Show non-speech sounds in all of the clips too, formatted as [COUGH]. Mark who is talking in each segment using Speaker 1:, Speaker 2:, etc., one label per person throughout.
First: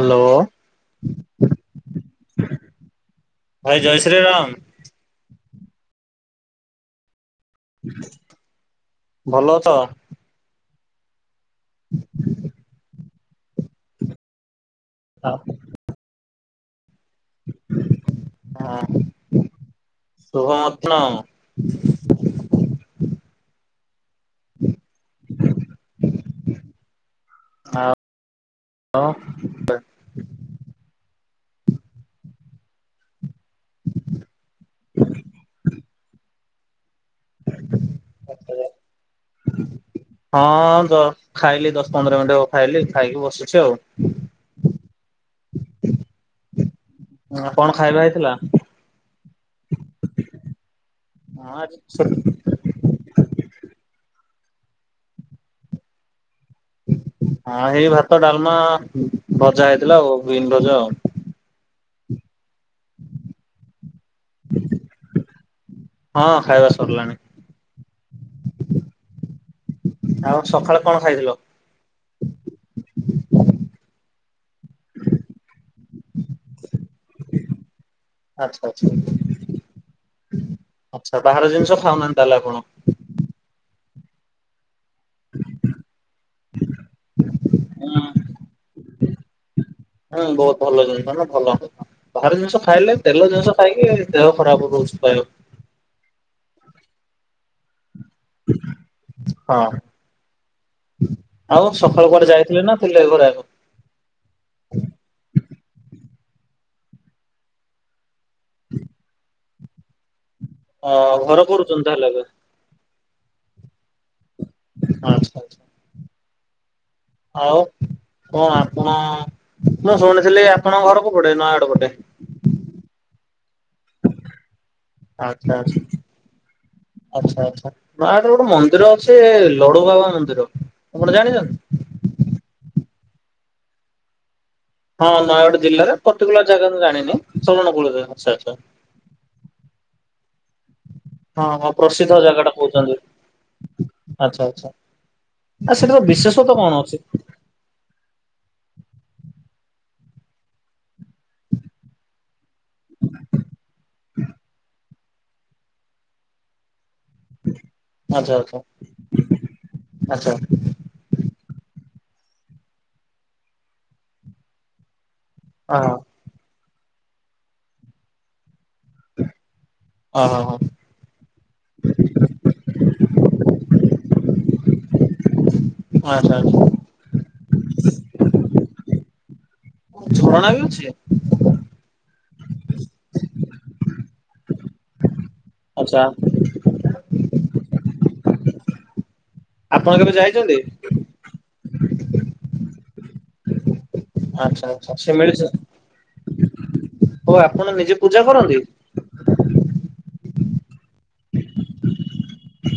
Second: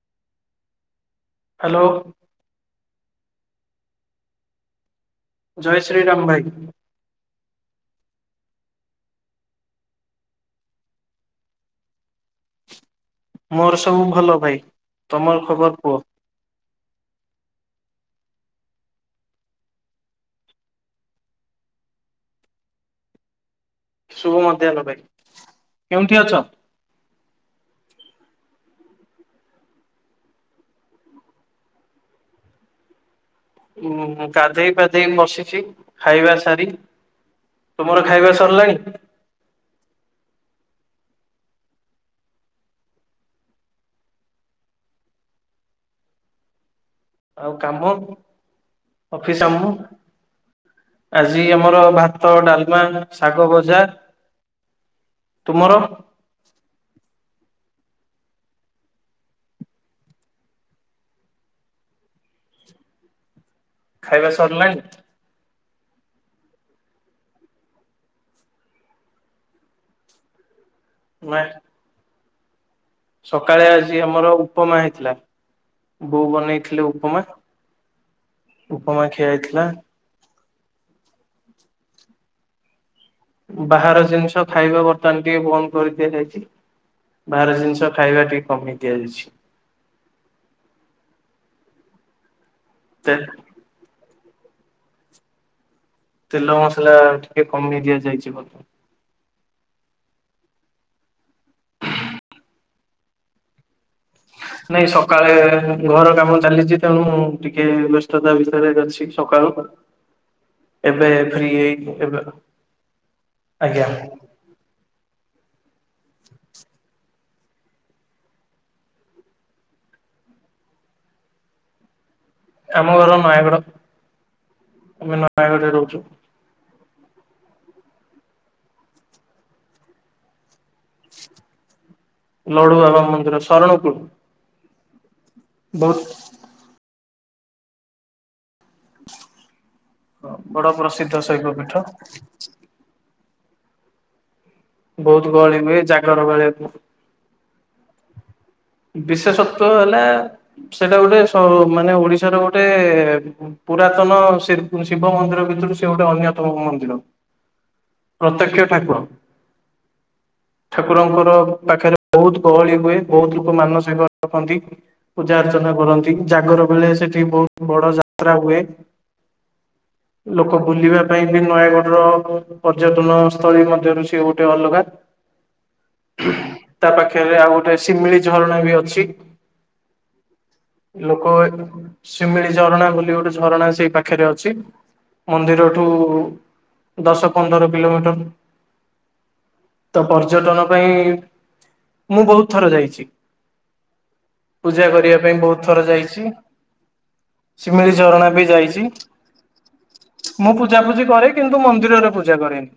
Speaker 1: Hello. [INAUDIBLE]
Speaker 2: Hello.
Speaker 1: ଭାଇ ଜୟ ଶ୍ରୀ ରାମ।
Speaker 2: ଜୟ ଶ୍ରୀ ରାମ ଭାଇ।
Speaker 1: ଭଲ ଅଛ?
Speaker 2: ମୋର ସବୁ ଭଲ ଭାଇ,
Speaker 1: ହଁ
Speaker 2: ତମର ଖବର କୁହ?
Speaker 1: ହଁ ଶୁଭ [UNINTELLIGIBLE]
Speaker 2: ଶୁଭ ମଧ୍ୟାହ୍ନ ଭାଇ କେଉଁଠି ଅଛ?
Speaker 1: ହାଁ ଓ।
Speaker 2: ଉ ଗାଧେଇ ପାଧେଇ ବସିଛି ଖାଇବା ସାରି। ତୁମର ଖାଇବା ସରିଲାଣି?
Speaker 1: ହଁ ଦ ଖାଇଲି ଦଶ ପନ୍ଦର ମିନିଟବ ଖାଇଲି ଖାଇକି ବସୁଛି ଆଉ।
Speaker 2: ଆଉ
Speaker 1: କଣ
Speaker 2: କାମ,
Speaker 1: ଖାଇବା ହେଇଥିଲା?
Speaker 2: ଅଫିସ ଆମ ଆଜି ଆମର ଭାତ ଡାଲମା ଶାଗ ଭଜା, ତୁମର?
Speaker 1: ହଁ ସେଇ ଭାତ ଡାଲମା ଭଜା ହେଇଥିଲା ଆଉ ବିନ ଭଜା ଆଉ।
Speaker 2: ଖାଇବା ସରିଲାଣି?
Speaker 1: ହଁ ଖାଇବା ସରିଲାଣି। ଆଉ ସକାଳେ କଣ
Speaker 2: ନା
Speaker 1: ଖାଇଥିଲ?
Speaker 2: ସକାଳେ ଆଜି ଆମର ଉପମା ହେଇଥିଲା। ବୋଉ ବନେଇଥିଲେ ଉପମା।
Speaker 1: ଆଛା
Speaker 2: ଉପମା ଖିଆ ହେଇଥିଲା।
Speaker 1: ଆଛା ବାହାର ଜିନିଷ ଖାଉନାହାନ୍ତି ତାହେଲେ ଆପଣ?
Speaker 2: ବାହାର ଜିନିଷ ଖାଇବା ବ ଦୋକାନ ଟିକେ ବନ୍ଦ କରି ଦିଆଯାଇଛି ବାହାର ଜିନିଷ ଖାଇବା ଟିକେ କମେଇ ଦିଆଯାଇଛି।
Speaker 1: ହୁଁ ବହୁତ ଭଲ ଜିନିଷ ଭଲ ବାହାର ଜିନିଷ ଖାଇଲେ
Speaker 2: ତେ
Speaker 1: ତେଲ ଜିନିଷ ଖାଇକି ଦେହ ଖରାପ ହେଉଚି କହିଲ।
Speaker 2: ତେଲ ମସଲା ଟିକେ କମେଇ ଦିଆଯାଇଛି। ବୋଧେ।
Speaker 1: ହ ହଁ ଆଉ ସକାଳୁ କୁଆଡ଼େ ଯାଇଥିଲେ ନା ଥିଲେ ଏ ଘରେ ଆଗକୁ।
Speaker 2: ନାଇଁ ସକାଳେ ଘର କାମ ଚାଲିଛି ତେଣୁ ଟିକେ ବ୍ୟସ୍ତତା ଭିତରେ ଚାଲିଛି ସକାଳୁ।
Speaker 1: ହଁ
Speaker 2: ଏବେ
Speaker 1: ଘର
Speaker 2: ଫ୍ରି
Speaker 1: କରୁଛନ୍ତି
Speaker 2: ହେଇକି
Speaker 1: ତାହଲେ ଏବେ?
Speaker 2: ଆଜ୍ଞା।
Speaker 1: ଆଛା ଆଛା। ଆଉ କଣ ଆପଣ ମୁଁ ଶୁଣିଥିଲି ଆପଣଙ୍କ ଘର କୋଉପଟେ ନୟାଗଡ ପଟେ।
Speaker 2: ଆମ ଘର ନୟାଗଡ଼। ଆମେ
Speaker 1: ଆଛା
Speaker 2: ନୟାଗଡ଼ରେ
Speaker 1: ଆଛା।
Speaker 2: ରହୁଛୁ
Speaker 1: ଆଛା ଆଛା ଗୋଟେ ମନ୍ଦିର ଅଛି ଲଡୁବାବା ମନ୍ଦିର ଆପଣ ଜାଣିଛନ୍ତି?
Speaker 2: ଲଡୁ ବାବା ମନ୍ଦିର ଶରଣକୁଳ।
Speaker 1: ହଁ ନୟାଗଡ଼ ଜିଲ୍ଲାରେ
Speaker 2: ବହୁତ
Speaker 1: ପର୍ଟିକୁଲର ଜାଗା ମୁଁ ଜାଣିନି ଆଛା?
Speaker 2: ବଡ ପ୍ରସିଦ୍ଧ
Speaker 1: ହଁ
Speaker 2: ଶୈବ
Speaker 1: ହଁ
Speaker 2: ପୀଠ
Speaker 1: ପ୍ରସିଦ୍ଧ ଜାଗା ଟା କହୁଛନ୍ତି ଆଛା ଆଛା।
Speaker 2: ବହୁତ ଗହଳି ହୁଏ
Speaker 1: ଆ ସେଟାର
Speaker 2: ଜାଗର
Speaker 1: ବିଶେଷତ୍ଵ
Speaker 2: ବେଳକୁ
Speaker 1: କଣ ଅଛି?
Speaker 2: ବିଶେଷତ୍ବ ହେଲା ସେଇଟା ଗୋଟେ ମାନେ ଓଡିଶାର ଗୋଟେ ଗୋଟେ ପୁରାତନ ଶିବ ମନ୍ଦିର ଭିତରୁ ସେ ଗୋଟେ ଅନ୍ୟତମ ମନ୍ଦିର।
Speaker 1: ଆଚ୍ଛା
Speaker 2: ପ୍ରତ୍ୟକ୍ଷ
Speaker 1: ଆଚ୍ଛା
Speaker 2: ଠାକୁର।
Speaker 1: ଆଚ୍ଛା
Speaker 2: ଠାକୁରଙ୍କର ପାଖରେ ବହୁତ ଗହଳି ହୁଏ ବହୁତ ଲୋକ ମାନସିକ ରଖନ୍ତି। ପୂଜା ଅର୍ଚ୍ଚନା
Speaker 1: ଅ ହ
Speaker 2: କରନ୍ତି ଜାଗର ବେଳେ ସେଠି ବହୁତ ବଡ ଯାତ୍ରା ହୁଏ।
Speaker 1: ଅ ହ ହ
Speaker 2: ଲୋକ ବୁଲିବେ ପାଇଁ ବି ନୟାଗଡର ପର୍ଯ୍ୟଟନ ସ୍ଥଳୀ ମଧ୍ୟରୁ ସେ ଗୋଟେ ଅଲଗା।
Speaker 1: ଆଛା।
Speaker 2: ତା ପାଖରେ ଆଉ ଗୋଟେ ଶିମିଳି ଝରଣା ବି ଅଛି।
Speaker 1: ଝରଣା ବି ଅଛି।
Speaker 2: ଅୟ ଶିମିଳି ଝରଣା ବୋଲି ଗୋଟେ ଝରଣା ସେଇ ପାଖରେ ଅଛି। ମନ୍ଦିରଠୁ
Speaker 1: ଆଚ୍ଛା।
Speaker 2: ଦଶ ପନ୍ଦର କିଲୋମିଟର
Speaker 1: ଆପଣ
Speaker 2: ତ
Speaker 1: କେବେ ଯାଇଛନ୍ତି?
Speaker 2: ପର୍ଯ୍ୟଟନ ପାଇଁ ମୁଁ ବହୁତ ଥର ଯାଇଛି।
Speaker 1: ଆଚ୍ଛା
Speaker 2: ପୂଜା
Speaker 1: ଆଚ୍ଛା
Speaker 2: କରିବା
Speaker 1: ଶିମିଳି
Speaker 2: ପାଇଁ ବହୁତ ଥର ଯାଇଛି।
Speaker 1: ଓ ଆପଣ ନିଜେ
Speaker 2: ଶିମିଳି
Speaker 1: ପୂଜା
Speaker 2: ଝରଣା ବି
Speaker 1: କରନ୍ତି?
Speaker 2: ଯାଇଛି। ମୁଁ ପୂଜାପୂଜି କରେ କିନ୍ତୁ ମନ୍ଦିରରେ ପୂଜା କରେନି।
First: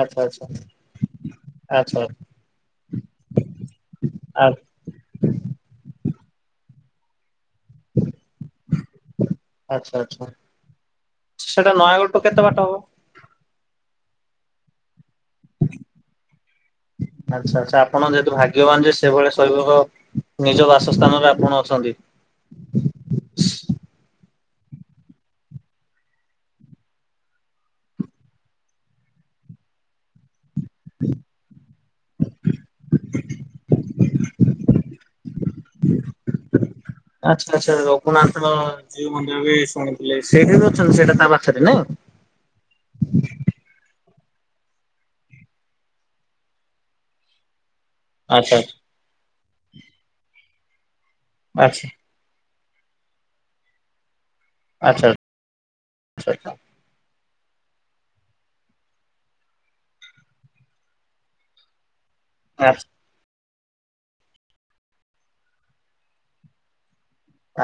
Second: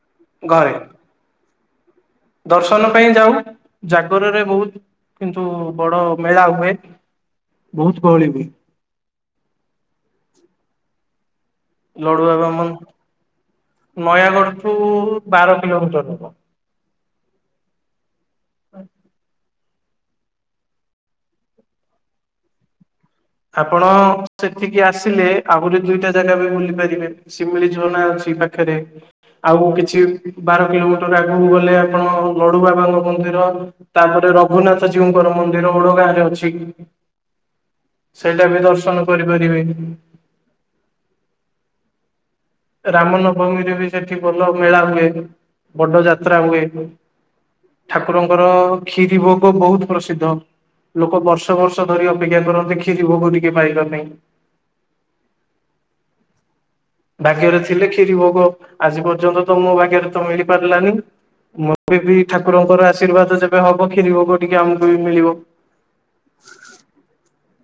Speaker 1: ଆଚ୍ଛା ଆଚ୍ଛା
Speaker 2: ଘରେ
Speaker 1: ଆଚ୍ଛା
Speaker 2: ଦର୍ଶନ ପାଇଁ ଯାଉ ଜା ଏବେ
Speaker 1: ଆ
Speaker 2: ବହୁତ କିନ୍ତୁ ବଡ ମେଳା ହୁଏ ବହୁତ ଗହଳି ହୁଏ।
Speaker 1: ଆଚ୍ଛା ଆଛା।
Speaker 2: ଲଡୁବାବା ମ ନୟାଗଡ଼ଠୁ ବାର କିଲୋମିଟର ହବ।
Speaker 1: ଆଚ୍ଛା ଆଛା ଆପଣ ଯେହେତୁ ଭାଗ୍ୟବାନ ଯେ ସେଭଳି ଶୈବ ନିଜ ବାସସ୍ଥାନ ରେ ଆପଣ ଅଛନ୍ତି।
Speaker 2: ଆପଣ ସେଠିକି ଆସିଲେ ଆହୁରି ଦିଇଟା ଜାଗା ବି ବୁଲି ପାରିବେ? ଶିମିଳି ଝରନା ଅଛି ପାଖରେ ଆଉ କିଛି ବାର କିଲୋମିଟର ଆଗକୁ ଗଲେ ଆପଣ ନଡୁ ବାବାଙ୍କ ମନ୍ଦିର ତାପରେ ରଘୁନାଥ ଜୀଉଙ୍କର ମନ୍ଦିର ଓଡ ଗାଁ ରେ ଅଛି
Speaker 1: ଆଚ୍ଛା ଆଚ୍ଛା ରଘୁନାଥ
Speaker 2: ସେଇଟା ବି ଦର୍ଶନ
Speaker 1: ଜଉ ମନ୍ଦିର ବି
Speaker 2: କରିପାରିବେ
Speaker 1: ଶୁଣିୁଥିଲେ ସେଇଠି ବି ଅଛନ୍ତି ସେଇଟା ତା ପାଖରେ ନାଇଁ
Speaker 2: ରାମ ନବମୀ ରେ ବି ସେଠି ଭଲ ମେଳା ହୁଏ ବଡ ଯାତ୍ରା ହୁଏ। ଠାକୁରଙ୍କର
Speaker 1: ଆଚ୍ଛା
Speaker 2: କ୍ଷୀରି ଭୋଗ ବହୁତ ପ୍ରସିଦ୍ଧ ଲୋକ ବର୍ଷ
Speaker 1: ଆଚ୍ଛା
Speaker 2: ବର୍ଷ ଧରି। ଅପେକ୍ଷା କରନ୍ତେ କ୍ଷୀରି ଭୋଗ ଟିକେ ପାଇବା ପାଇଁ
Speaker 1: ଆଚ୍ଛା ସରିଲା
Speaker 2: ଭାଗ୍ୟରେ ଥିଲେ କ୍ଷୀରି ଭୋଗ ଆଜି ପର୍ଯ୍ୟନ୍ତ ତ ମୋ ଭାଗ୍ୟରେ ତ ମିଳି ପାରିଲାନି ବବି ଠାକୁରଙ୍କର
Speaker 1: ଆଚ୍ଛା
Speaker 2: ଆଶୀର୍ବାଦ ଯେବେ ହବ କ୍ଷୀରି ଭେଗ ଟିକେ ଆମକୁ ବି ମିଳିବ।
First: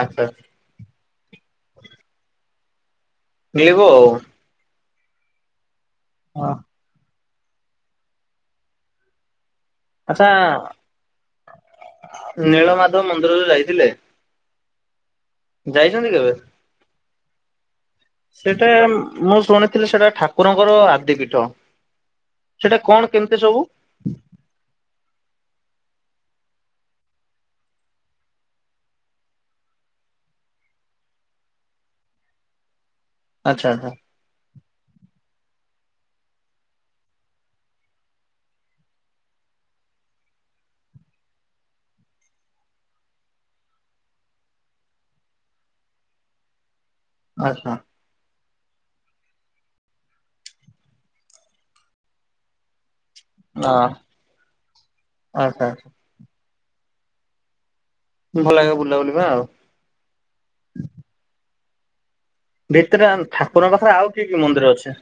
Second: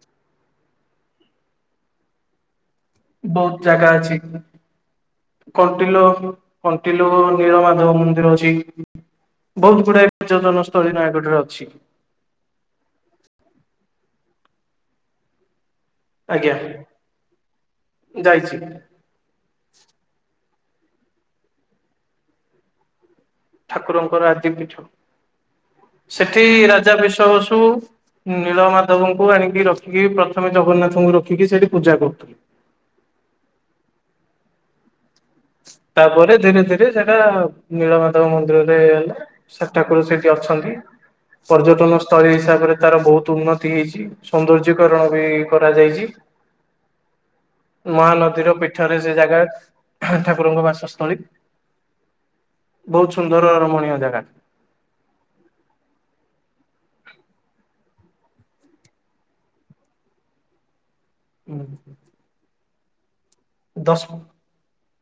Speaker 1: ଆଛା [UNINTELLIGIBLE]
Speaker 2: ବହୁତ
Speaker 1: ମିଳିବ
Speaker 2: ଜାଗା
Speaker 1: ଆଉ
Speaker 2: ଅଛି କଣ୍ଟିଲୋ। କିଲ ନୀଳମାଧବ ମନ୍ଦିର ଅଛି। ବହୁତ ଗୁଡାଏ
Speaker 1: ଆଚ୍ଛା
Speaker 2: ପର୍ଯ୍ୟଟନ ସ୍ଥଳୀ ନୟାଗଡ଼ରେ ଅଛି।
Speaker 1: ନୀଳମାଧବ ମନ୍ଦିରରେ ଯାଇଥିଲେ। ଯାଇଛନ୍ତି କେବେ
Speaker 2: ଆଜ୍ଞା ଯାଇଛି।
Speaker 1: ସେଟା ମୁଁ ଶୁଣେ ଥିଲେ ସେଟା ଠାକୁରଙ୍କର ଆଦି ପୀଠ ସେଟା କଣ କେମିତି ସବୁ
Speaker 2: ଠାକୁରଙ୍କର ଆଦି ପୀଠ ସେଠି ରାଜା ବିଷବସୁ। ନୀଳ ମାଧବଙ୍କୁ ଆଣିକି ରଖିକି ପ୍ରଥମେ ଜଗନ୍ନାଥଙ୍କୁ ରଖିକି ସେଠି ପୂଜା କରୁଥିଲି।
Speaker 1: ଆଚ୍ଛା
Speaker 2: ତାପରେ ଧୀରେ ଧୀରେ ସେଇଟା ନୀଳମାଧଵ ମନ୍ଦିରରେ ହେଲା। ଠାକୁର ସେଠି ଅଛନ୍ତି ପର୍ଯ୍ୟଟନ ସ୍ଥଳୀ ହିସାବରେ ତାର ବହୁତ ଉନ୍ନତି ହେଇଛି। ସୌନ୍ଦର୍ଯ୍ୟକରଣ ବି କରାଯାଇଛି
Speaker 1: ଆଚ୍ଛା
Speaker 2: ମହାନଦୀର ପୀଠରେ ସେ ଜାଗା। ଠାକୁରଙ୍କ ବାସସ୍ଥଳୀ ବହୁତ ସୁନ୍ଦର ରମଣୀୟ ଜାଗା।
Speaker 1: ଆଛା ଆଛା [UNINTELLIGIBLE] ଭଲ ଲାଗେ ବୁଲା ବୁଲିବା ଆଉ।
Speaker 2: ହୁଁ [INAUDIBLE]
Speaker 1: ଭିତରେ ଠାକୁରଙ୍କ ପାଖରେ ଆଉ କି କି ମନ୍ଦିର ଅଛି।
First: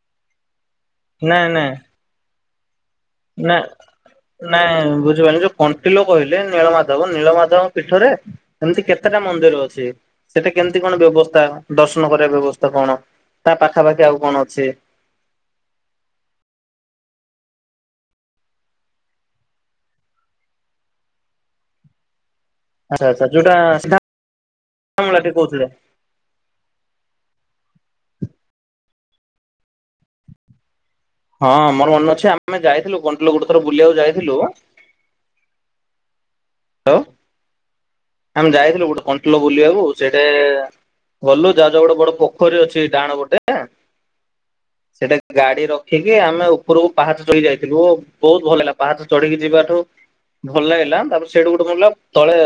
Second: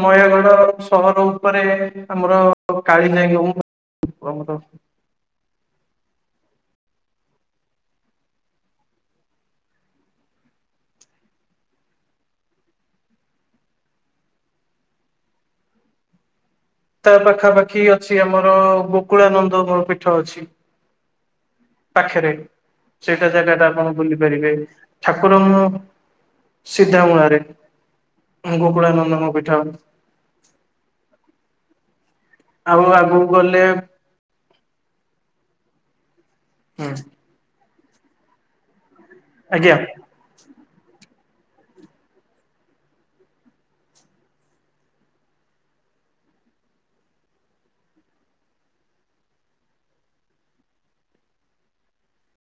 Speaker 2: ନୟାଗଡ଼ ସହର
Speaker 1: ନାଇଁ
Speaker 2: ଉପରେ
Speaker 1: ନାଇଁ
Speaker 2: ଆମର କାଳିଜାଇ
Speaker 1: ନା
Speaker 2: ଆମର
Speaker 1: ନାଇଁ ବୁଝପନି ଯୋଉ କଣ୍ଟିଲୋ କହିଲେ ନୀଳମାଧବ ନୀଳମାଧବ ପୀଠରେ ଏମିତି କେତେଟା ମନ୍ଦିର ଅଛି ସେଟା କେମିତି କଣ ବ୍ୟବସ୍ଥା ଦର୍ଶନ କରିବା ବ୍ୟବସ୍ଥା କଣ ତା ପାଖାପାଖି ଆଉ କଣ ଅଛି
Speaker 2: ତା ପାଖାପାଖି ଅଛି ଆମର ବକୁଳାନନ୍ଦର ପୀଠ ଅଛି। ପାଖରେ
Speaker 1: ଆଚ୍ଛା ଆଚ୍ଛା
Speaker 2: ସେଇଟା
Speaker 1: ଯୋଉଟା
Speaker 2: ଜାଗା ଟା ଆପଣ
Speaker 1: ସିଧା
Speaker 2: ବୁଲି ପାରିବେ
Speaker 1: ମୂଳାଟି କହୁଥିଲେ।
Speaker 2: ଠାକୁରଙ୍କୁ ସିଧା ମୂଳାରେ ଗୋକୁଳାନନ୍ଦଙ୍କ ପୀଠ।
Speaker 1: ହଁ ମୋର ମନେ ଅଛି ଆମେ
Speaker 2: ଆଉ
Speaker 1: ଯାଇଥିଲୁ
Speaker 2: ଆଗକୁ
Speaker 1: କଣ୍ଟଲ ଗୋଟେ ଥର
Speaker 2: ଗଲେ
Speaker 1: ବୁଲିବାକୁ ଯାଇଥିଲୁ ହଲ ଆମେ ଯାଇଥିଲୁ ଗୋଟେ କଣ୍ଟଲ
Speaker 2: ଆଜ୍ଞା
Speaker 1: ବୁଲିବାକୁ ସେଠ ଗଟେ ଭଲୁ ଯାହାଜ ଗୋଟେ ବଡ ପୋଖରୀ ଅଛି ଡାଣ ଗୋଟେ ସେଟା ଗାଡି ରଖିକି ଆମେ ଉପରକୁ ପାହାଚ ଚଢ଼ି ଯାଇଥିଲୁ। ବହୁତ ଭଲ ହୋଗା ପାହାଚ ଚଢିକି ଯିବାଠୁ ଭଲ ଲାଗିଲା ତାପରେ ସେଇଠୁ ଗୋଟେ କଣ ହେଲା ତଳେ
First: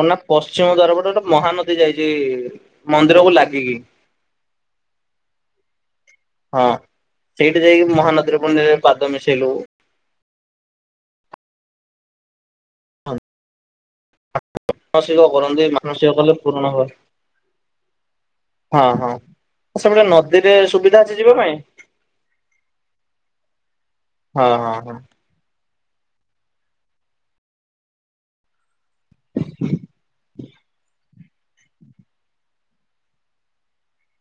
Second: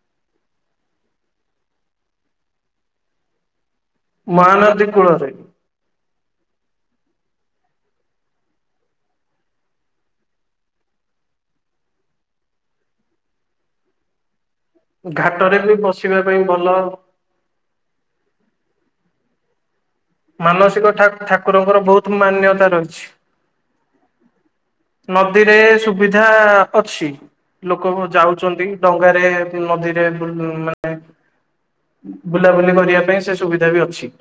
Speaker 1: କଣ ନା ପଶ୍ଚିମ ଦ୍ଵାରପଟେ ଗୋଟେ ମହାନଦୀ ଯାଇଛି ମନ୍ଦିର କୁ ଲାଗିକି।
Speaker 2: ମହାନଦୀ କୂଳରେ
Speaker 1: ହଁ ସେଇଠି ଯାଇକି ମହାନଦୀରେ ପୁଣି ଥରେ ପାଦ ମିଶେଇଲୁ। ମାନସିକ
Speaker 2: ଘାଟରେ
Speaker 1: କରନ୍ତି
Speaker 2: ବି
Speaker 1: ମାନସିକ
Speaker 2: ବସିବା
Speaker 1: କଲେ
Speaker 2: ପାଇଁ ଭଲ
Speaker 1: ପୁରୁଣ ହୁଏ। ହଁ ହଁ ସେପଟରେ ନ
Speaker 2: ମାନସିକ ଠା ଠାକୁରଙ୍କର ବହୁତ ମାନ୍ୟତା ରହିଛି।
Speaker 1: ହଁ ହଁ ହଁ।
Speaker 2: ନଦୀରେ ସୁବିଧା ଅଛି ଲୋକ ଯାଉଚନ୍ତି। ଡଙ୍ଗାରେ ଫି ନଦୀରେ ଫୁଣି ମାନେ। ବୁଲାବୁଲି କରିବା ପାଇଁ ସେ ସୁବିଧା ବି ଅଛି।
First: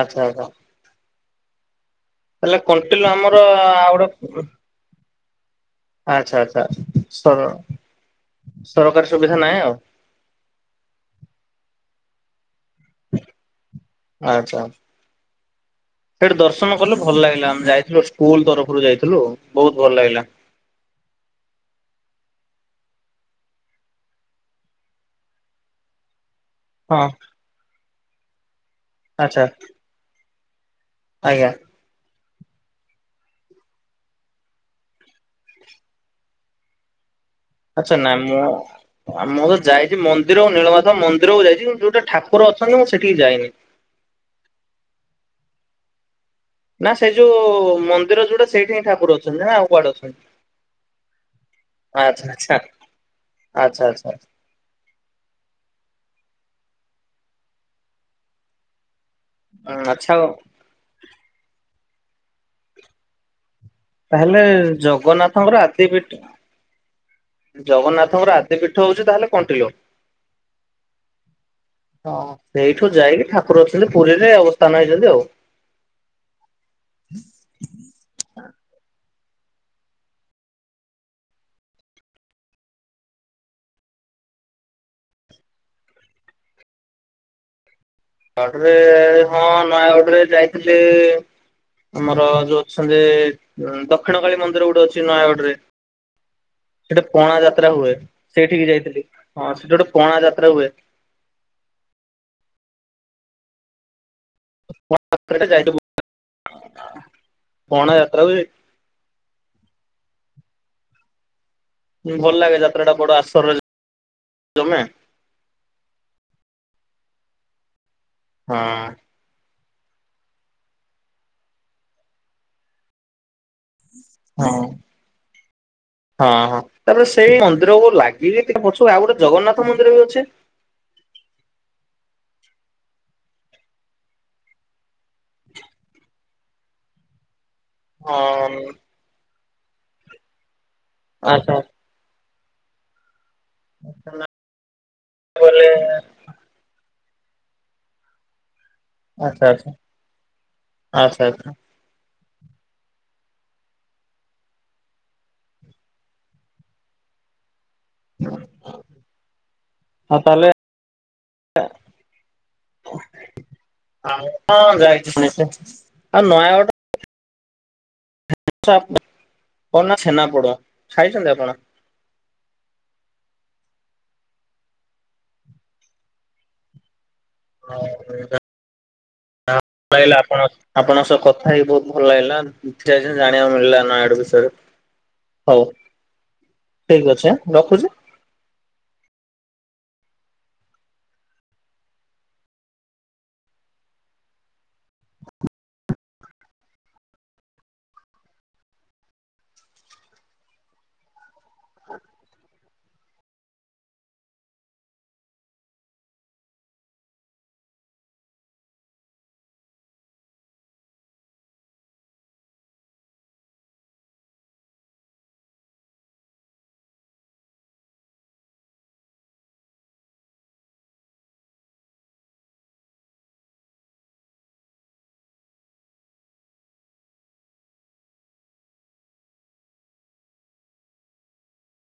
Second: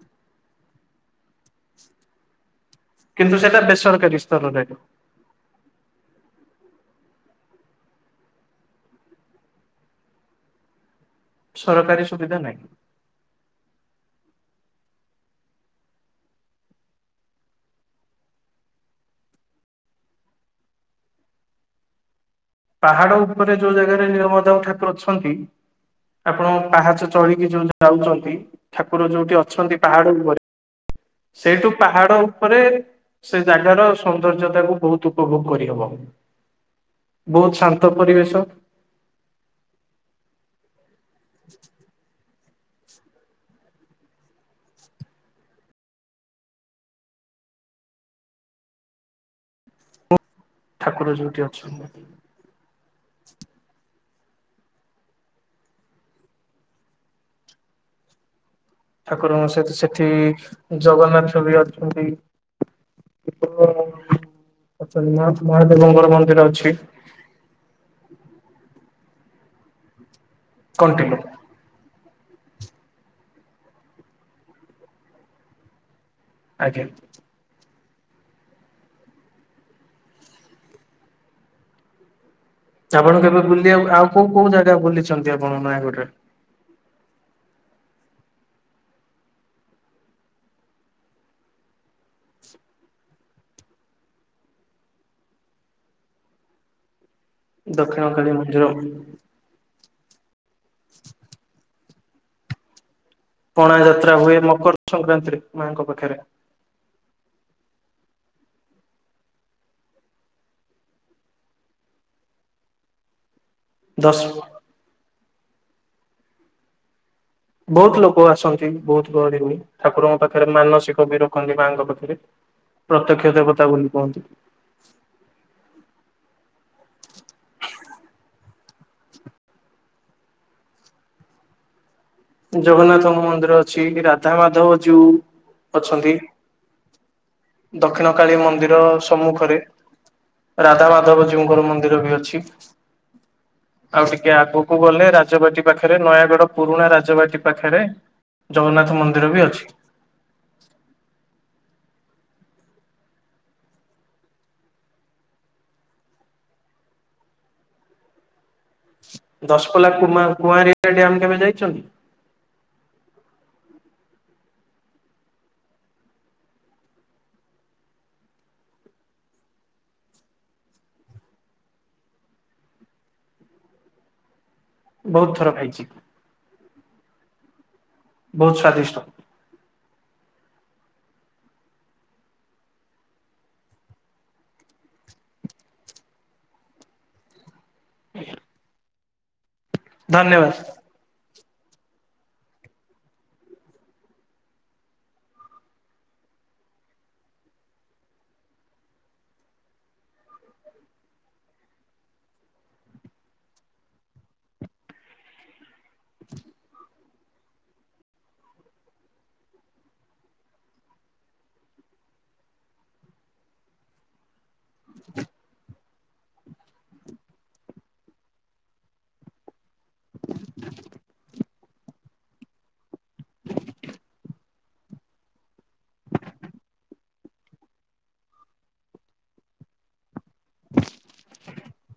Speaker 1: ଆଚ୍ଛା ଆଚ୍ଛା। ହେଲେ କଣ୍ଟିଲ
Speaker 2: କିନ୍ତୁ
Speaker 1: ଆମର
Speaker 2: ସେଟା
Speaker 1: ଆଉ
Speaker 2: ବେସରକାରୀ
Speaker 1: ଗୋଟେ
Speaker 2: ସ୍ତରରେ
Speaker 1: ଆଚ୍ଛା ଆଚ୍ଛା ସର ସରକାରୀ ସୁବିଧା ନାହିଁ ଆଉ।
Speaker 2: ସରକାରୀ ସୁବିଧା ନାହିଁ।
Speaker 1: ଆଚ୍ଛା ସେଠି ଦର୍ଶନ କଲେ ଭଲ ଲାଗିଲା ଆମେ ଯାଇଥିଲୁ ସ୍କୁଲ ତରଫରୁ ଯାଇଥିଲୁ ବହୁତ ଭଲ ଲାଗିଲା।
Speaker 2: ପାହାଡ ଉପରେ ଯୋଉ ଜାଗାରେ ନିୀଳ ମାଧବ ଠାକୁର ଅଛନ୍ତି ଆପଣ
Speaker 1: ହଁ
Speaker 2: ପାହାଚ ଚଳି ଇଏ ଯୋଉ ଯାଉଛନ୍ତି ଠାକୁର ଯୋଉଠି
Speaker 1: ଆଚ୍ଛା
Speaker 2: ଅଛନ୍ତି ପାହାଡ ଉପରେ।
Speaker 1: ଆଜ୍ଞା
Speaker 2: ସେଇଠୁ ପାହାଡ ଉପରେ ସେ ଜାଗାର ସୌନ୍ଦର୍ଯ୍ୟତା କୁ ବହୁତ ଉପଭୋଗ କରିହବ। ବହୁତ ଶାନ୍ତ
Speaker 1: ଆଛା
Speaker 2: ପରିବେଶ
Speaker 1: ନାମ ଆଉ ମୁଁ ତ ଯାଇଛି ମନ୍ଦିର ଆଉ ନୀଳମାଧ ମନ୍ଦିର କୁ ଯାଇଛି କିନ୍ତ ଯୋଉଠେ ଠାକୁର ଅଛନ୍ତି ମୁଁ ସେଠିକି ଯାଇନି। ନା ସେ ଯୋଉ ମନ୍ଦିର ଯୋଉଟା ସେଇଠେ ହିଁଠାକୁର ଅଛନ୍ତି ନା ଆଉ କୁଆଡେ ଅଛନ୍ତି।
Speaker 2: ଠାକୁର ଯୋଉଠି ଅଛନ୍ତି
Speaker 1: ଆଛା -ଆଛା- ଆଛା -ଆଛା।
Speaker 2: ଠାକୁରଙ୍କ ସହିତ ସେଠି
Speaker 1: ଆଚ୍ଛା ଆଉ
Speaker 2: ଜଗନ୍ନାଥ ବି ଅଛନ୍ତି।
Speaker 1: ତାହେଲେ
Speaker 2: ଅଛନ୍ତି ନାଥ
Speaker 1: ଜଗନ୍ନାଥଙ୍କର ଆଦି ପୀଠ
Speaker 2: ମହାଦେବଙ୍କର ମନ୍ଦିର ଅଛି।
Speaker 1: ଜଗନ୍ନାଥଙ୍କର ଆଦି ପୀଠ ହଉଛି ତାହେଲେ କଣ୍ଟିଲ।
Speaker 2: କଣ୍ଟିଲୋ।
Speaker 1: ହଁ ସେଇଠୁ ଯାଇକି ଠାକୁର ଅଛନ୍ତି ପୁରୀରେ ଅବସ୍ଥାନ ହେଇଛନ୍ତି ଆଉ।
Speaker 2: ଆଜ୍ଞା। ଆପଣ କେବେ ବୁଲିବାକୁ ଆଉ କୋଉ କୋଉ ଜାଗା ବୁଲିଛନ୍ତି ଆପଣ ନୟାଗଡରେ?
Speaker 1: ତାପରେ ହଁ ନୟାଗଡରେ ଯାଇଥିଲି। ଆମର ଯୋଉ ଅଛନ୍ତି ଦକ୍ଷିଣ କାଳୀ ମନ୍ଦିର ଗୋଟେ ଅଛି ନୟାଗଡ ରେ। ସେଠେ ପଣା ଯାତ୍ରା ହୁଏ
Speaker 2: ଦକ୍ଷିଣ କାଳୀ
Speaker 1: ସେଇଠିକି
Speaker 2: ମନ୍ଦିର
Speaker 1: ଯାଇଥିଲି ହଁ ସେ ଯଉଠେ ପଣା ଯାତ୍ରା ହୁଏ।
Speaker 2: ପଣା ଯାତ୍ରା ହୁଏ ମ
Speaker 1: [INAUDIBLE] ପଣା ଯାତ୍ରା ହୁଏ। ଭଲ ଲାଗେ ଯାତ୍ରା ଟା ବଡ ଆସର
Speaker 2: ଦଶ
Speaker 1: ଜମେ
Speaker 2: ବହୁତ ଲୋକ ଆସନ୍ତି
Speaker 1: ହଁ।
Speaker 2: ବହୁତ ଗହଳି ହୁଏ ଠାକୁରଙ୍କ ପାଖେରେ ମାନସିକ ବି ରଖନ୍ତି ମାଙ୍କ ପାଖେରେ। ପ୍ରତ୍ୟକ୍ଷ ଦେବତା ବୋଲି କୁହନ୍ତି।
Speaker 1: ହଁ। ହଁ ହଁ ତାପରେ ସେଇ ମନ୍ଦିରକୁ ଲାଗିବି ଟିକେ ପଛୁ ଆଉ ଗୋଟେ ଜଗନ୍ନାଥ ମନ୍ଦିର ବି ଅଛି।
Speaker 2: ଜଗନ୍ନାଥଙ୍କ ମନ୍ଦିର ଅଛି ରାଧାମାଧବ ଜୀଉ ଅଛନ୍ତି। ଦକ୍ଷିଣକାଳୀ
Speaker 1: ହଁ
Speaker 2: ମନ୍ଦିର ସମ୍ମୁଖରେ ରାଧାମାଧବ
Speaker 1: ଆଚ୍ଛା ଆଚ୍ଛା
Speaker 2: ଜୀଉଙ୍କର ମନ୍ ନ୍ଦୀର ବି ଅଛି ଆଉ ଟିକେ ଆଗକୁ ଗଲେ ରାଜବାଟି ପାଖରେ ନୟାଗଡ ପୁରୁଣା ରାଜବାଟି ପାଖେରେ। ଜଗନ୍ନାଥ ମନ୍
Speaker 1: ଆଚ୍ଛା ଆଚ୍ଛା ଆଚ୍ଛା ଆଚ୍ଛା।
Speaker 2: ଦଶପଲ୍ଲା
Speaker 1: ଆଉ
Speaker 2: କୁମା
Speaker 1: ତାହେଲେ
Speaker 2: କୁଆଁରିଆ ଡ଼୍ୟାମ କେବେ ଯାଇଛନ୍ତି?
Speaker 1: ହଁ ଯାଇଛି ଆଉ ନୟାଗଡ଼ [UNINTELLIGIBLE] କଣ ନା ଛେନାପୋଡ଼ ଖାଇଛନ୍ତି ଆପଣ?
Speaker 2: ବହୁତ୍ ଥର ଖାଇଚି।
Speaker 1: [UNINTELLIGIBLE]
Speaker 2: ବହୁତ୍ ସ୍ଵାଦିଷ୍ଟ।
Speaker 1: [UNINTELLIGIBLE] ଚାହିଁଲେ ଆପଣସ୍ ଆପଣଙ୍କ ସହ କଥା ହେଇ ବହୁତ୍ ଭଲ ଲାଗିଲା। କିଛି ଟା ବିଷୟରେ ଜାଣିବାକୁ ମିଳିଲା ନୟାଗଡ ବିଷୟରେ। ହଉ ଠିକ୍ ଅଛି ଆଁ ରଖୁଚି।
Speaker 2: ଧନ୍ୟବାଦ୍।